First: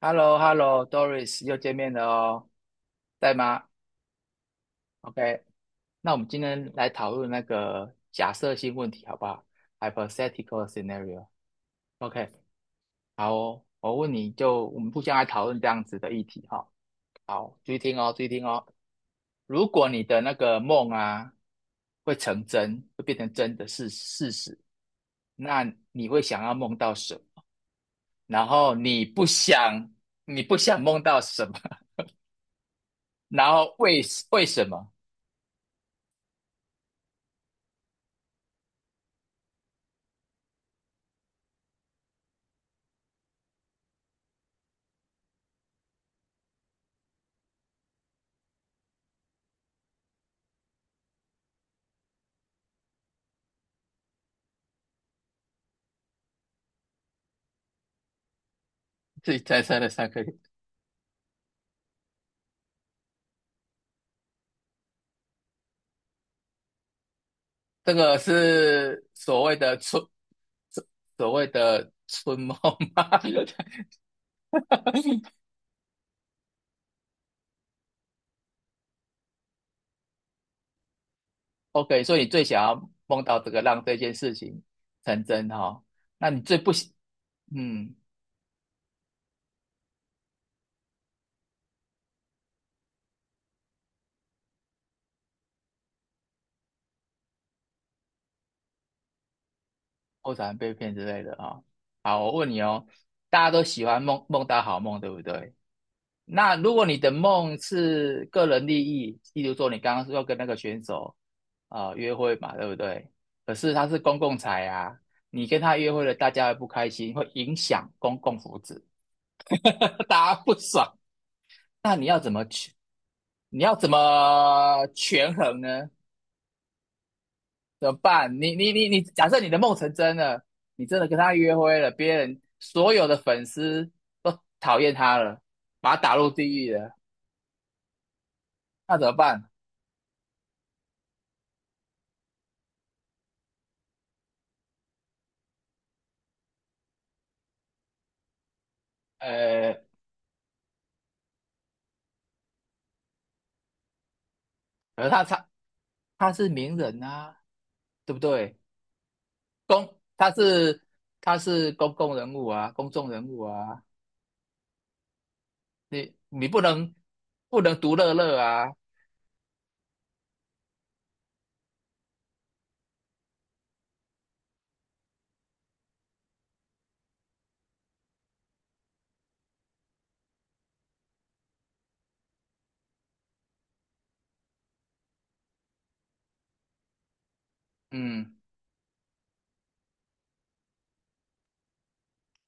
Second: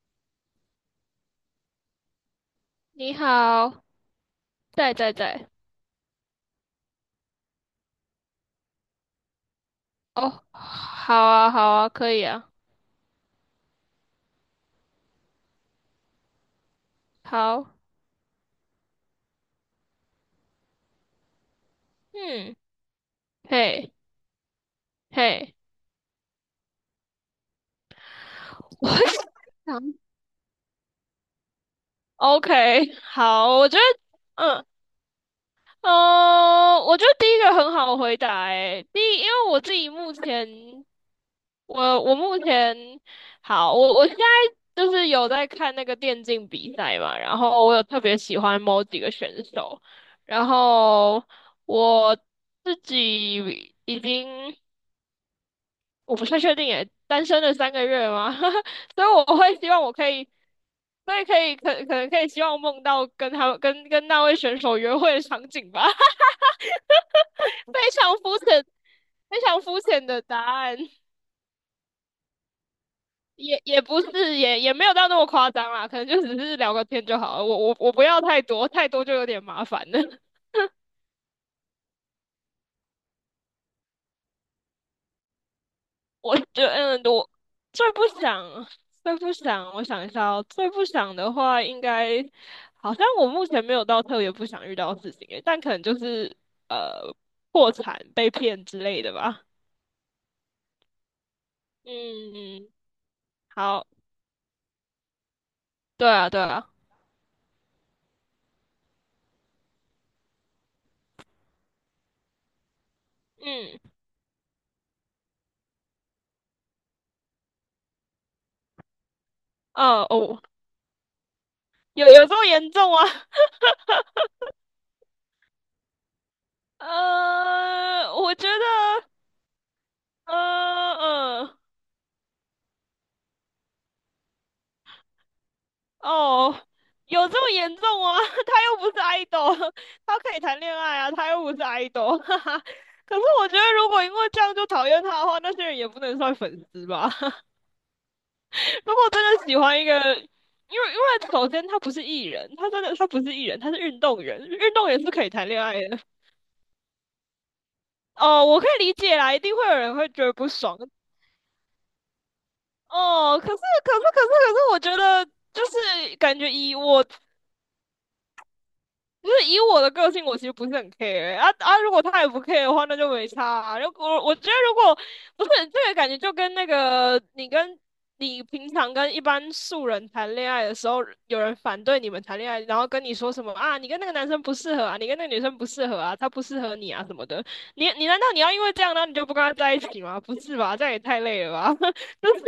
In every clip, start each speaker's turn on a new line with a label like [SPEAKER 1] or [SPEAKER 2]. [SPEAKER 1] h e l l o h e l l o d o r i s 又见面了哦，
[SPEAKER 2] 你
[SPEAKER 1] 在吗
[SPEAKER 2] 好，在在
[SPEAKER 1] ？OK，
[SPEAKER 2] 在，
[SPEAKER 1] 那我们今天来讨论那个假设性问题，好不好
[SPEAKER 2] 哦，
[SPEAKER 1] ？Hypothetical
[SPEAKER 2] 好
[SPEAKER 1] scenario。
[SPEAKER 2] 啊，好啊，可以
[SPEAKER 1] OK，
[SPEAKER 2] 啊，
[SPEAKER 1] 好哦，我问你就我们互相来讨论这样子的议题哈、好，
[SPEAKER 2] 好，
[SPEAKER 1] 注意听哦，注意听哦。如果你的那个梦啊会成
[SPEAKER 2] 嗯，
[SPEAKER 1] 真，会变成真的事
[SPEAKER 2] 嘿，
[SPEAKER 1] 事实，
[SPEAKER 2] 嘿，
[SPEAKER 1] 那你会想要梦到什么？然后
[SPEAKER 2] 我
[SPEAKER 1] 你不
[SPEAKER 2] 想
[SPEAKER 1] 想，你不想梦到什么？
[SPEAKER 2] ，OK，
[SPEAKER 1] 然
[SPEAKER 2] 好，我
[SPEAKER 1] 后
[SPEAKER 2] 觉得，
[SPEAKER 1] 为为什
[SPEAKER 2] 嗯，
[SPEAKER 1] 么？
[SPEAKER 2] 哦，我觉得第一个很好回答，诶，第一，因为我自己目前，我目前，好，我现在就是有在看那个电竞比赛嘛，然后我有特别喜欢某几个选手，然后我自己已经。我不太确定耶，单身了3个月吗？所以我
[SPEAKER 1] 自己
[SPEAKER 2] 会
[SPEAKER 1] 再
[SPEAKER 2] 希
[SPEAKER 1] 生
[SPEAKER 2] 望
[SPEAKER 1] 的
[SPEAKER 2] 我
[SPEAKER 1] 三
[SPEAKER 2] 可
[SPEAKER 1] 颗，
[SPEAKER 2] 以，所以可能可以希望梦到跟他跟跟那位选手约会的场景吧，非
[SPEAKER 1] 这
[SPEAKER 2] 常
[SPEAKER 1] 个
[SPEAKER 2] 肤浅，
[SPEAKER 1] 是
[SPEAKER 2] 非
[SPEAKER 1] 所谓
[SPEAKER 2] 常
[SPEAKER 1] 的
[SPEAKER 2] 肤
[SPEAKER 1] 春，
[SPEAKER 2] 浅的答案，
[SPEAKER 1] 所所谓的春梦吗
[SPEAKER 2] 也不是,也没有到那么夸张啦，可能就只是聊个天就好了，我不要太多，太多就有点麻烦了。
[SPEAKER 1] ？OK，所以你最想要梦到这个让这件事情成真哈、哦？那
[SPEAKER 2] 我
[SPEAKER 1] 你
[SPEAKER 2] 觉
[SPEAKER 1] 最不喜，
[SPEAKER 2] 得我最
[SPEAKER 1] 嗯，
[SPEAKER 2] 不想，最不想，我想一下哦，最不想的话，应该好像我目前没有到特别不想遇到的事情诶，但可能就是呃破产、被骗之类的吧。
[SPEAKER 1] 喜欢被骗之类的哈、哦好，我问你
[SPEAKER 2] 嗯，
[SPEAKER 1] 哦，大家都喜
[SPEAKER 2] 好，
[SPEAKER 1] 欢梦到好梦，对不对？
[SPEAKER 2] 对啊，对
[SPEAKER 1] 那
[SPEAKER 2] 啊，
[SPEAKER 1] 如果你的梦是个人利益，例如说你刚刚说要跟那个选手啊、约会嘛，对不对？可是他
[SPEAKER 2] 嗯，
[SPEAKER 1] 是公共财啊，你跟他约会了，大家会不开心，会影响公共福祉，
[SPEAKER 2] 哦
[SPEAKER 1] 大家
[SPEAKER 2] 哦，
[SPEAKER 1] 不爽。那你
[SPEAKER 2] 有
[SPEAKER 1] 要
[SPEAKER 2] 有
[SPEAKER 1] 怎
[SPEAKER 2] 这
[SPEAKER 1] 么
[SPEAKER 2] 么严
[SPEAKER 1] 去？
[SPEAKER 2] 重啊？
[SPEAKER 1] 你要怎么权衡呢？怎么办？
[SPEAKER 2] 我觉
[SPEAKER 1] 你，
[SPEAKER 2] 得，
[SPEAKER 1] 假设你的梦成真
[SPEAKER 2] 呃
[SPEAKER 1] 了，你真的跟他约
[SPEAKER 2] 嗯。
[SPEAKER 1] 会了，别人所有的粉丝都讨厌他了，把他打入地
[SPEAKER 2] 哦，
[SPEAKER 1] 狱了，
[SPEAKER 2] 有这么严重吗？他又不
[SPEAKER 1] 那
[SPEAKER 2] 是
[SPEAKER 1] 怎么办？
[SPEAKER 2] idol,他可以谈恋爱啊，他又不是 idol,哈哈。可是我觉得，如果因为这样就讨厌他的话，那些人也不能算粉丝吧？如果真的喜
[SPEAKER 1] 呃，
[SPEAKER 2] 欢一个，因为因为首先他不是艺人，他真的他不是艺人，他是运动员，运动员
[SPEAKER 1] 可是
[SPEAKER 2] 是
[SPEAKER 1] 他
[SPEAKER 2] 可以谈
[SPEAKER 1] 他
[SPEAKER 2] 恋爱的。
[SPEAKER 1] 他是名人啊，对不
[SPEAKER 2] 哦，
[SPEAKER 1] 对？
[SPEAKER 2] 我可以理解啦，一定会有人
[SPEAKER 1] 公，
[SPEAKER 2] 会觉
[SPEAKER 1] 他
[SPEAKER 2] 得不爽。
[SPEAKER 1] 是他是公共人物啊，公众人
[SPEAKER 2] 哦，
[SPEAKER 1] 物
[SPEAKER 2] 可是
[SPEAKER 1] 啊，
[SPEAKER 2] 可是可是可是，我觉得就
[SPEAKER 1] 你
[SPEAKER 2] 是感
[SPEAKER 1] 你
[SPEAKER 2] 觉
[SPEAKER 1] 不
[SPEAKER 2] 以
[SPEAKER 1] 能
[SPEAKER 2] 我
[SPEAKER 1] 不能独乐乐啊。
[SPEAKER 2] 不是以我的个性，我其实不是很 care 欸啊啊！如果他也不 care 的话，那就没差啊。如果我觉得，如果不是这个感觉，就跟那个你平常跟一般素人谈恋爱的时候，有人反对你们谈恋爱，然后跟你说什么啊，你跟那个男生不适合啊，你跟那个女生不适合啊，他不适合你啊什么的。你你难道
[SPEAKER 1] 嗯，
[SPEAKER 2] 你要因为这样，然后你就不跟他在一起吗？不是吧，这样也太累了吧！就是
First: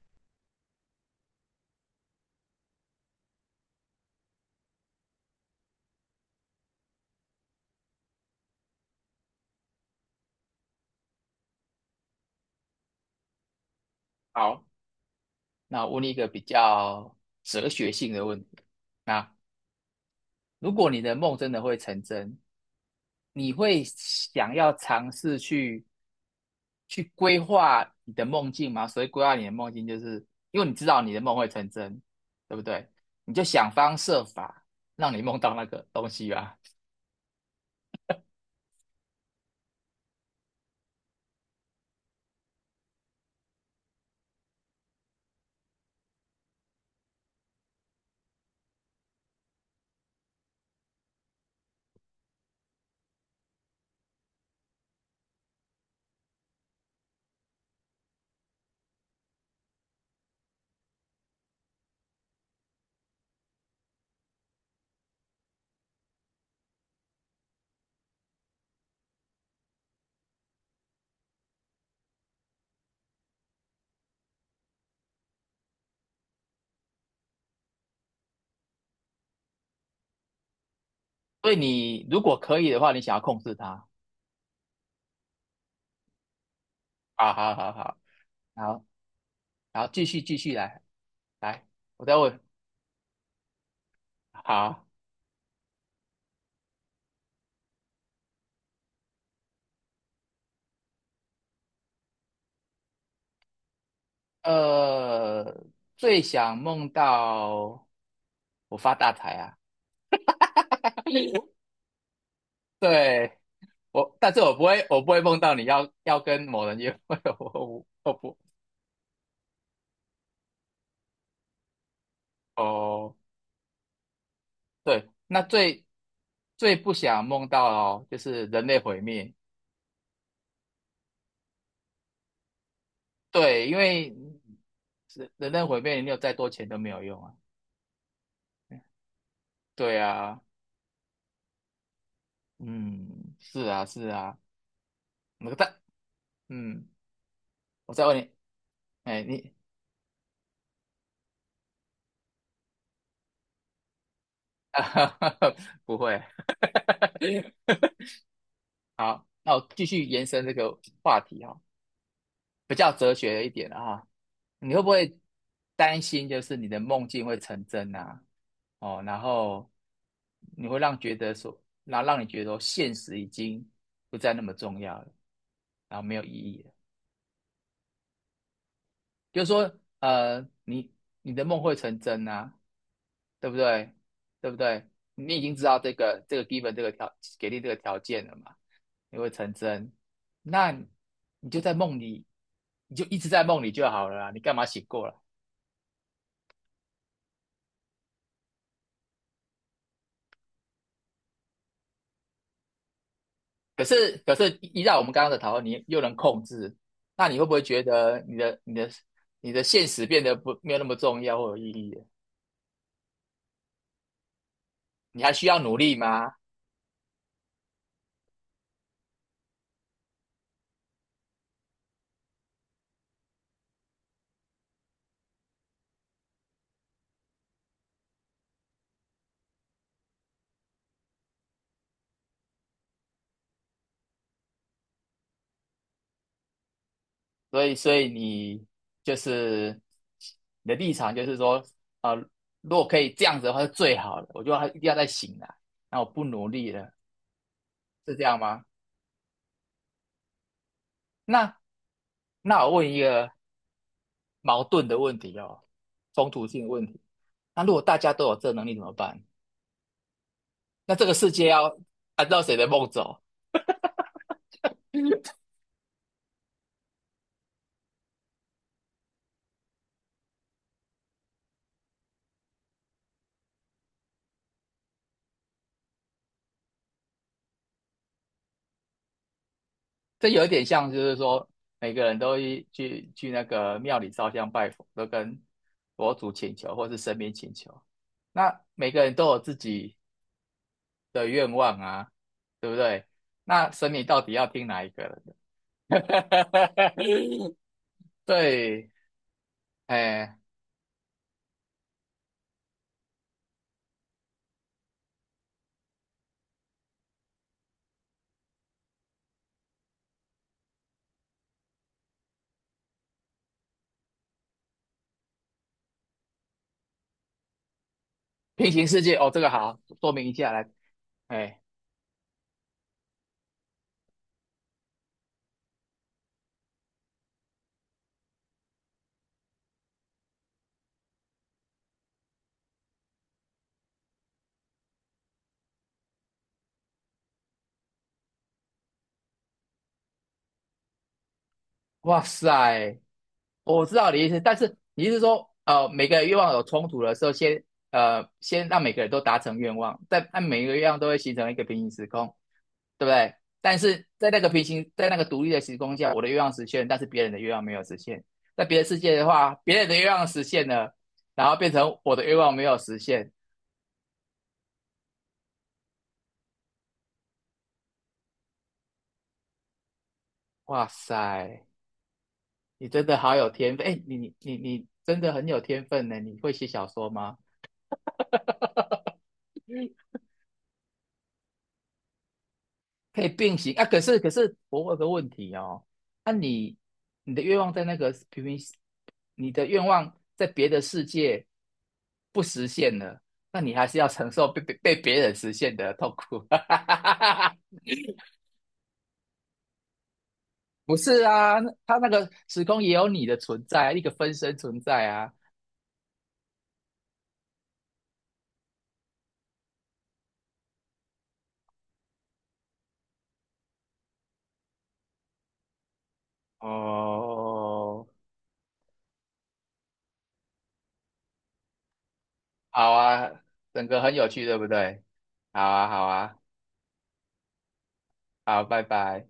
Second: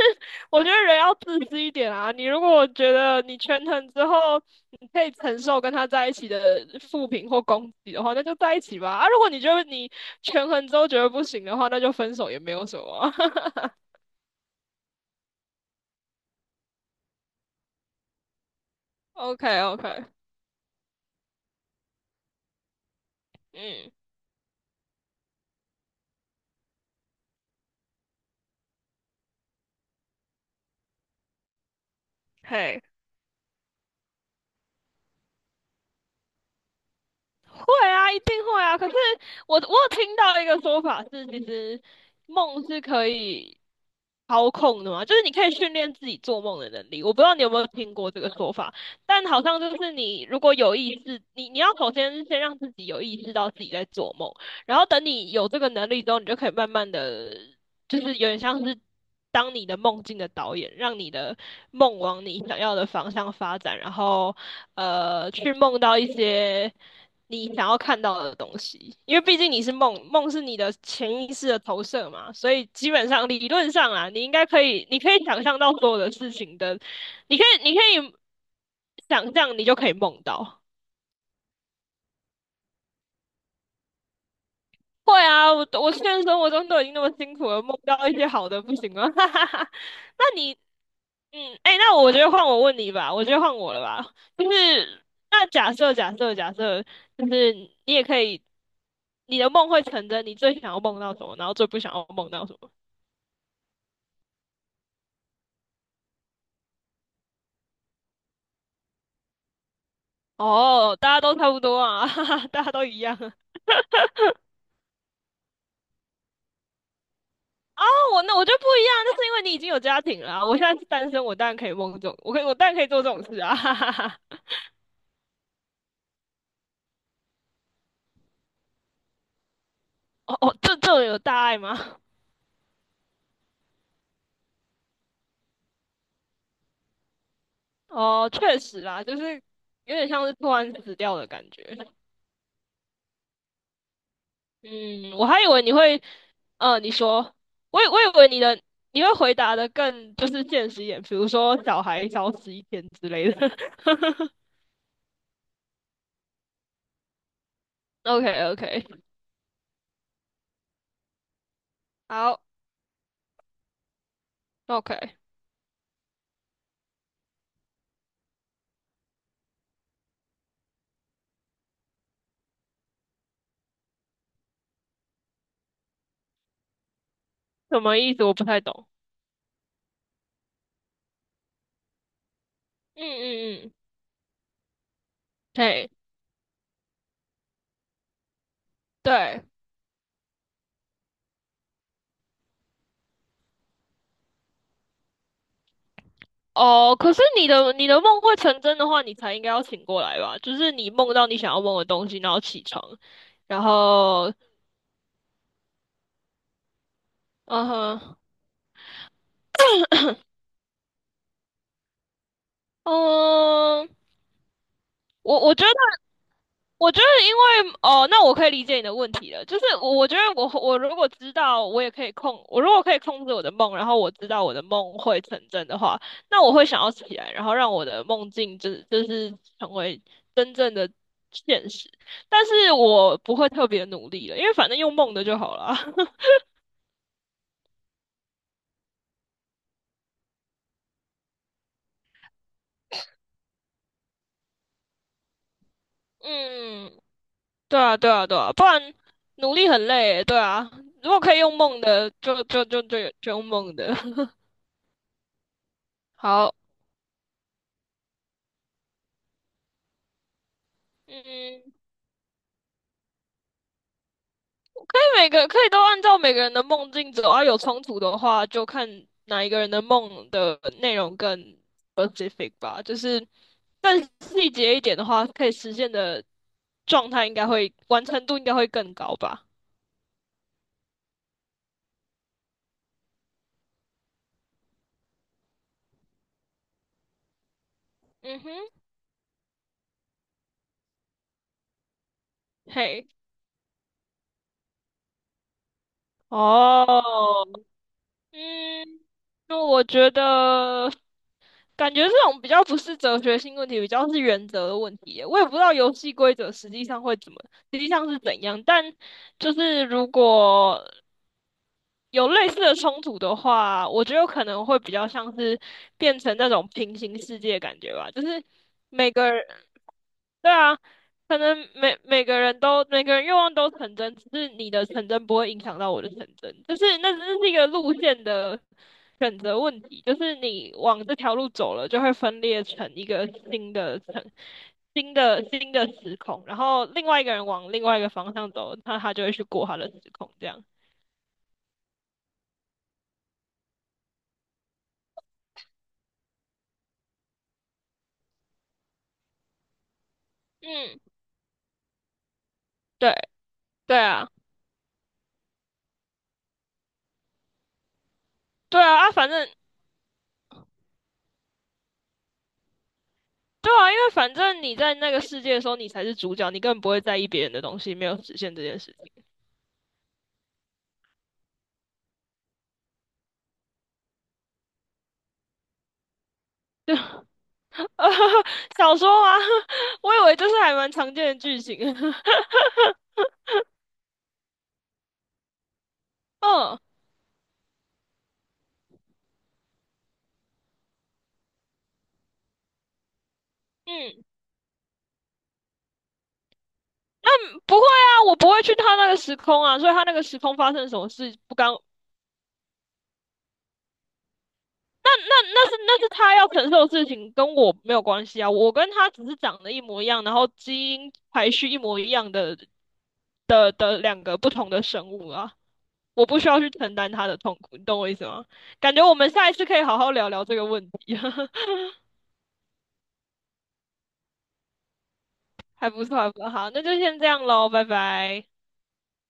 [SPEAKER 2] 我觉得人要自私一点啊。你如果觉得你权衡之后。你可以承受跟他在一起的负评或攻击的话，那就在一起吧。啊，如果你觉得你权衡之后觉得不行的话，那就分手也没有什么
[SPEAKER 1] 好，那我问你一个比较哲学性的问题。那
[SPEAKER 2] OK OK,
[SPEAKER 1] 如果你的梦真的会成真，你会
[SPEAKER 2] 嗯，
[SPEAKER 1] 想要尝试去去规划你的梦境吗？所以规划你的梦境，就是因为你知道你的梦会成真，对不
[SPEAKER 2] 嘿，
[SPEAKER 1] 对？你就想方设法让你梦到那个东西吧。
[SPEAKER 2] 会啊，一定会啊。可是我有听到一个说法是，其实梦是可以操控的嘛，就是你可以训练自己做梦的能力。我不知道你有没有听过这个说法，但好像就是你如果有意识，你要首先先让自己有意识到自己在做梦，然后等你有这个能力之后，你就可以慢慢的，就是有点像是当你的梦境的导演，让你的梦往你想要的方向发展，然后去梦到一些。你想要看到的东西，因为毕竟你是梦，梦是你的潜意识的投射嘛，所以基本上理论上啊，你应该可以，你可以想象到所有的事情的，你可以，你可以想象，你就可以梦到。
[SPEAKER 1] 所以你如果可以的话，你想要控制它。
[SPEAKER 2] 会啊，我现实生活中都已经那么
[SPEAKER 1] 好
[SPEAKER 2] 辛苦
[SPEAKER 1] 好
[SPEAKER 2] 了，
[SPEAKER 1] 好
[SPEAKER 2] 梦
[SPEAKER 1] 好，
[SPEAKER 2] 到一些好的不
[SPEAKER 1] 好，
[SPEAKER 2] 行吗？哈哈哈。
[SPEAKER 1] 好，继续
[SPEAKER 2] 那
[SPEAKER 1] 继
[SPEAKER 2] 你，
[SPEAKER 1] 续来
[SPEAKER 2] 嗯，
[SPEAKER 1] 来，
[SPEAKER 2] 哎，那
[SPEAKER 1] 我
[SPEAKER 2] 我
[SPEAKER 1] 再
[SPEAKER 2] 觉得
[SPEAKER 1] 问。
[SPEAKER 2] 换我问你吧，我觉得换我了吧，就
[SPEAKER 1] 好，
[SPEAKER 2] 是那假设，就是你也可以。你的梦会成真，你最想要梦到什么，然后最不想要梦到什么？
[SPEAKER 1] 呃，最想梦到我发大财啊！
[SPEAKER 2] 哦，大家都差 不多啊，哈哈，大家 都一样啊。
[SPEAKER 1] 对，我，但是我不会，我不会梦到你要跟某人约会，我
[SPEAKER 2] 啊
[SPEAKER 1] 我我
[SPEAKER 2] 我那
[SPEAKER 1] 不
[SPEAKER 2] 我就不一样，那是因为你已经有家庭了啊我现在是单身，我当然可以梦这种，我当然可以做这
[SPEAKER 1] 哦，
[SPEAKER 2] 种事啊，哈哈哈。
[SPEAKER 1] 对，那最不想梦到哦，就是人类毁灭，
[SPEAKER 2] 哦哦，这这种有大爱吗？
[SPEAKER 1] 对，因为人类毁灭，你有再多钱都没有用啊，
[SPEAKER 2] 哦，确实啦，就是有
[SPEAKER 1] 对
[SPEAKER 2] 点像是
[SPEAKER 1] 啊，
[SPEAKER 2] 突然死掉的感觉。
[SPEAKER 1] 嗯，是啊，是啊，
[SPEAKER 2] 嗯，我还以
[SPEAKER 1] 那个
[SPEAKER 2] 为你
[SPEAKER 1] 但
[SPEAKER 2] 会，
[SPEAKER 1] 嗯，
[SPEAKER 2] 你说，我以
[SPEAKER 1] 我
[SPEAKER 2] 我
[SPEAKER 1] 再问
[SPEAKER 2] 以为
[SPEAKER 1] 你，
[SPEAKER 2] 你的你会
[SPEAKER 1] 哎，
[SPEAKER 2] 回
[SPEAKER 1] 你
[SPEAKER 2] 答的更就是现实一点，比如说小孩消失一天之类的。
[SPEAKER 1] 不会，
[SPEAKER 2] OK OK,
[SPEAKER 1] 好，那我继续延伸这个话题哦。
[SPEAKER 2] 好。
[SPEAKER 1] 比较哲学一点啊，你会不
[SPEAKER 2] OK,
[SPEAKER 1] 会担心就是你的梦境会成真啊？哦，然后你会让觉得说，然后让你觉得说现实已经不再那么重要了，然后没有意义了。
[SPEAKER 2] 什么意思？我不太懂。
[SPEAKER 1] 就是说，呃，你你的梦会成真啊，
[SPEAKER 2] 嗯
[SPEAKER 1] 对不
[SPEAKER 2] 嗯嗯，
[SPEAKER 1] 对？对不对？你已经知道
[SPEAKER 2] 嘿，
[SPEAKER 1] 这个 given 这个条给定这个条件了嘛，你会
[SPEAKER 2] 对，
[SPEAKER 1] 成真，那你就在梦里，你就一直在梦里就好了啊，你干嘛醒过来？
[SPEAKER 2] 哦，可是你的梦会成真的话，你才应该要醒过来吧？就是你梦到你想要梦的东西，然后起床，然
[SPEAKER 1] 可是
[SPEAKER 2] 后，
[SPEAKER 1] 可是依照我们刚刚的讨论，你又能控制，那你会不会
[SPEAKER 2] 嗯
[SPEAKER 1] 觉
[SPEAKER 2] 哼，
[SPEAKER 1] 得你的现实变得不没有那么重要或有意义了？
[SPEAKER 2] 嗯，
[SPEAKER 1] 你还
[SPEAKER 2] 我
[SPEAKER 1] 需
[SPEAKER 2] 我
[SPEAKER 1] 要
[SPEAKER 2] 觉
[SPEAKER 1] 努力
[SPEAKER 2] 得
[SPEAKER 1] 吗？
[SPEAKER 2] 我觉得，因为哦，那我可以理解你的问题了。就是我，我觉得我如果知道，我也可以控，我如果可以控制我的梦，然后我知道我的梦会成真的话，那我会想要起来，然后让我的梦境就是成为真正的现实。但是我不会特别努力了，因为反正用梦的就好了。
[SPEAKER 1] 所以你就是你的立场就是说，啊、如果可以这样子的话是最好的，我就还一定要再醒来，那我不努力了，
[SPEAKER 2] 嗯，对啊，对
[SPEAKER 1] 是这
[SPEAKER 2] 啊，对
[SPEAKER 1] 样
[SPEAKER 2] 啊，
[SPEAKER 1] 吗？
[SPEAKER 2] 不然努力很累欸。对啊，如果可以用
[SPEAKER 1] 那
[SPEAKER 2] 梦的，就就
[SPEAKER 1] 我
[SPEAKER 2] 就
[SPEAKER 1] 问
[SPEAKER 2] 就
[SPEAKER 1] 一个
[SPEAKER 2] 就用梦的。
[SPEAKER 1] 矛盾的问题哦，冲突
[SPEAKER 2] 好，
[SPEAKER 1] 性的问题，那如果大家都有这能力怎么办？那这个世界
[SPEAKER 2] 嗯。
[SPEAKER 1] 要按照谁的梦走？
[SPEAKER 2] 每个可以都按照每个人的梦境走啊，有冲突的话就看哪一个人的梦的内容更 specific 吧，就是更细节一点的话，可以实现的状态应该会完成度应该会更高吧。
[SPEAKER 1] 这有点像，就是说每个人都一去那个庙里烧香拜佛，都跟佛祖请求或是神明请求。
[SPEAKER 2] 嗯哼，
[SPEAKER 1] 那每个人都有自己的愿望啊，对不对？
[SPEAKER 2] 嘿，
[SPEAKER 1] 那神明到底要听哪一个人的？
[SPEAKER 2] 哦，
[SPEAKER 1] 对，
[SPEAKER 2] 嗯，那我觉
[SPEAKER 1] 哎，
[SPEAKER 2] 得感觉这种比较不是哲学性问题，比较是原则的问题耶我也不知道游戏规则实际上会怎么，实际上是怎样，但就是如果有类似的冲突的话，我觉得可能会比较像是变成那种平行世界的感觉吧，就是
[SPEAKER 1] 平行世
[SPEAKER 2] 每
[SPEAKER 1] 界哦，
[SPEAKER 2] 个
[SPEAKER 1] 这
[SPEAKER 2] 人，
[SPEAKER 1] 个好，说明一
[SPEAKER 2] 对
[SPEAKER 1] 下来，
[SPEAKER 2] 啊，可
[SPEAKER 1] 哎，
[SPEAKER 2] 能每个人愿望都成真，只是你的成真不会影响到我的成真，就是那只是一个路线的选择问题，就是你往这条路走了，就会分裂成一个新的层。新的时空，然后另外一个人往另外一个方向走，那他就会去过他的时空，这样。
[SPEAKER 1] 哇塞，我知道你的意思，但是你是说，呃，每个愿望有冲突的时候，先先让每个人都达成愿望，但但每个愿望
[SPEAKER 2] 嗯，
[SPEAKER 1] 都会形成一个平行时空，对不
[SPEAKER 2] 对。
[SPEAKER 1] 对？但
[SPEAKER 2] 对
[SPEAKER 1] 是在
[SPEAKER 2] 啊，
[SPEAKER 1] 那个平行，在那个独立的时空下，我的愿望实现了但是别人的愿望没有实现。在别
[SPEAKER 2] 对
[SPEAKER 1] 的世
[SPEAKER 2] 啊，啊，
[SPEAKER 1] 界的
[SPEAKER 2] 反正
[SPEAKER 1] 话，别人的愿望实现了，然后变成我的愿望没有实现。
[SPEAKER 2] 对啊，因为反正你在那个世界的时候，你才是主角，你根本不会在意别人的东西没有实现这件事情。
[SPEAKER 1] 哇塞，你真的好有天分！哎，你真的很有天分呢！你会写小说吗？
[SPEAKER 2] 小说 吗？我以为这是还蛮常见的剧情。
[SPEAKER 1] 可以并行啊。可是我有个问题哦，那、啊你
[SPEAKER 2] 嗯
[SPEAKER 1] 你的愿望在那个平行，你的愿望在别的世界不实现了，那你还是要
[SPEAKER 2] 嗯，
[SPEAKER 1] 承受被别人实现的痛苦。
[SPEAKER 2] 不会啊，我不会去他那个时空啊，所以他那个时空发生
[SPEAKER 1] 不
[SPEAKER 2] 什么
[SPEAKER 1] 是
[SPEAKER 2] 事不
[SPEAKER 1] 啊，
[SPEAKER 2] 干，那
[SPEAKER 1] 他那个时空也有你的存在啊，一个分身存在啊。
[SPEAKER 2] 那是他要承受的事情，跟我没有关系啊。我跟他只是长得一模一样，然后基因排序一模一样的的两个不同的生物啊。我不需要去承担他的痛苦，你懂
[SPEAKER 1] 哦，
[SPEAKER 2] 我意思吗？感觉我们下一次可以好好聊聊这个问题，
[SPEAKER 1] 好啊，整个很有趣，对不对？好啊，
[SPEAKER 2] 还不
[SPEAKER 1] 好
[SPEAKER 2] 错，还
[SPEAKER 1] 啊，
[SPEAKER 2] 不错。好，那就先这样喽，拜拜。
[SPEAKER 1] 好，拜拜。